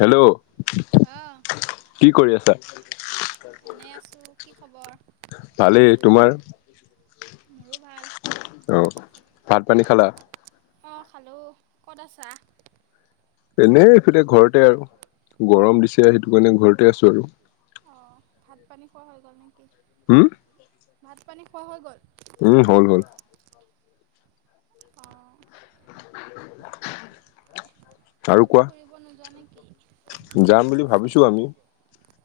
Hello অঁ কি কৰি আছা এনে আছো, কি খবৰ? ভালেই তোমাৰ? মোৰো ভাল অ ভাত পানী খালা? অহ খালো, ক'ত আছা? এনেই ইফালে ঘৰতে আৰু গৰম দিছে সেইটো কাৰণে ঘৰতে আছো আৰু [unintelligible] অঁ ভাত পানী খোৱা হৈ গ'ল নেকি? হুম ভাত পানী খোৱা হৈ গ'ল? উম হ'ল হ'ল। অঁ আৰু ক'তো কোৱা? ফুৰিব নোযোৱা নেকি? যাম বুলি ভাবিছো আমি।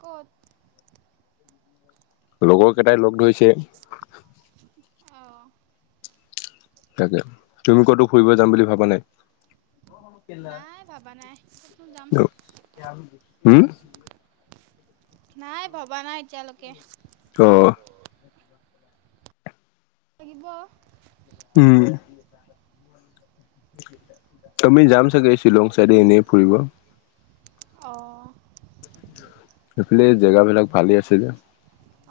ক'ত? লগৰ কেইটাই লগ ধৰিছে। অঁ তাকে তুমি কতো ফুৰিব যাম বুলি ভাবা নাই? নাই ভাবা নাই কতনো যাম। উম নাই ভবা নাই এতিয়ালৈকে অহ লাগিব। উম তুমি যাম চাগে শ্বিলং চাইডে এনেই ফুৰিব। [unintelligible] অ এইফালে জেগাবিলাক ভালেই আছে যে।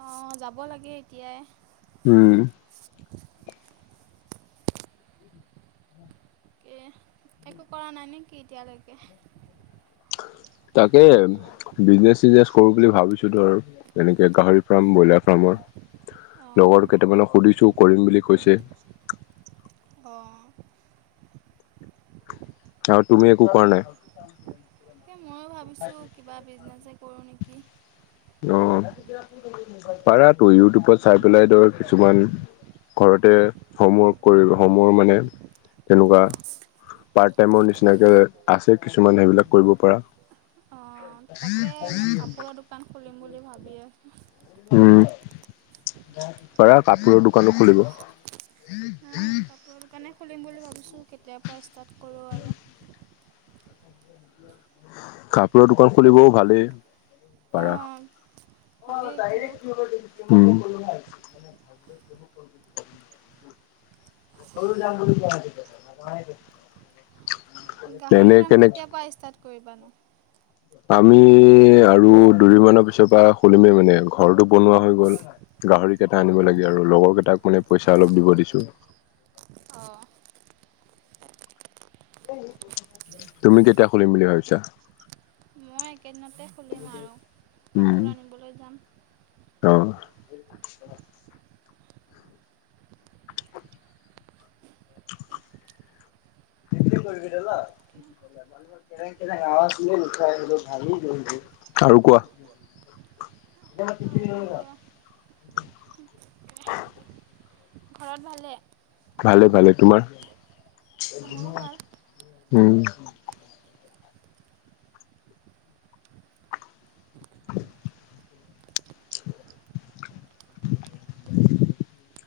অ যাব লাগে এতিয়াই উম এ একো কৰা নাই নেকি এতিয়ালৈকে। তাকে বিজনেচ চিজনেচ কৰো বুলি ভাবিছো ধৰ এনেকে গাহৰি ফাৰ্ম ব্ৰইলাৰ। ৰ অঁ লগৰ কেইটামানক সুধিছো কৰিম বুলি কৈছে। অঁ আৰু তুমি একো কৰাৱা নাই। এ ময়ো ভাবিছো কিবা বিজনেছে কৰো নেকি। অ পাৰা তো ইউটিউবত চাই পেলাই ধৰ কিছুমান। ঘৰতে হোমৱৰ্ক কৰি হোমৰ মানে তেনেকুৱা। পাৰ্ট টাইমৰ নিচিনাকে আছে কিছুমান সেইবিলাক কৰিব পৰা। হম মোৰ কাপোৰৰ দোকান। খুলিম বুলি [unintelligible] ভাবি আছোঁ [inaudible] উম পাৰা কাপোৰৰ দোকানো খুলিব। অঁ কাপোৰৰ [unintelligible] দোকানে খুলিম বুলি ভাবিছোঁ কেতিয়াৰ পৰা ষ্টাৰ্ট কৰোঁ? আৰু কাপোৰৰ দোকান খুলিবও ভালেই। পাৰ অঁ অ ভালেই এতিয়া ডাইৰে। মানে ভালৰেবো। যাম। গাহৰি ফাৰ্ম কেতিয়া পা ষ্টাৰ্ট কৰিবা নো। আমি আৰু দুদিনমানৰ পিছৰ পৰা খলিমেই মানে ঘৰটো বনোৱা হৈ গ'ল। গাহৰি কেইটা আনিব লাগে আৰু লগৰ কেইটাক মানে পইচা অলপ দিব দিছো? আহ তুমি কেতিয়া খুলিম বুলি ভাবিছা? মই একেদিনতে খুলিম আৰু কাপোৰ আনিবলৈ যাম। অহ [unintelligible] দ কে কেৰে গৱ চে লুকাই আহিলো ভাঙি গৈ। [unintelligible] আৰু কোৱা। [unintelligible] এ আৰু প। [unintelligible] [unintelligible] ঘৰত ভালে। ভালে ভালে তোমাৰ মোৰো ভাল উম। [unintelligible] [unintelligible]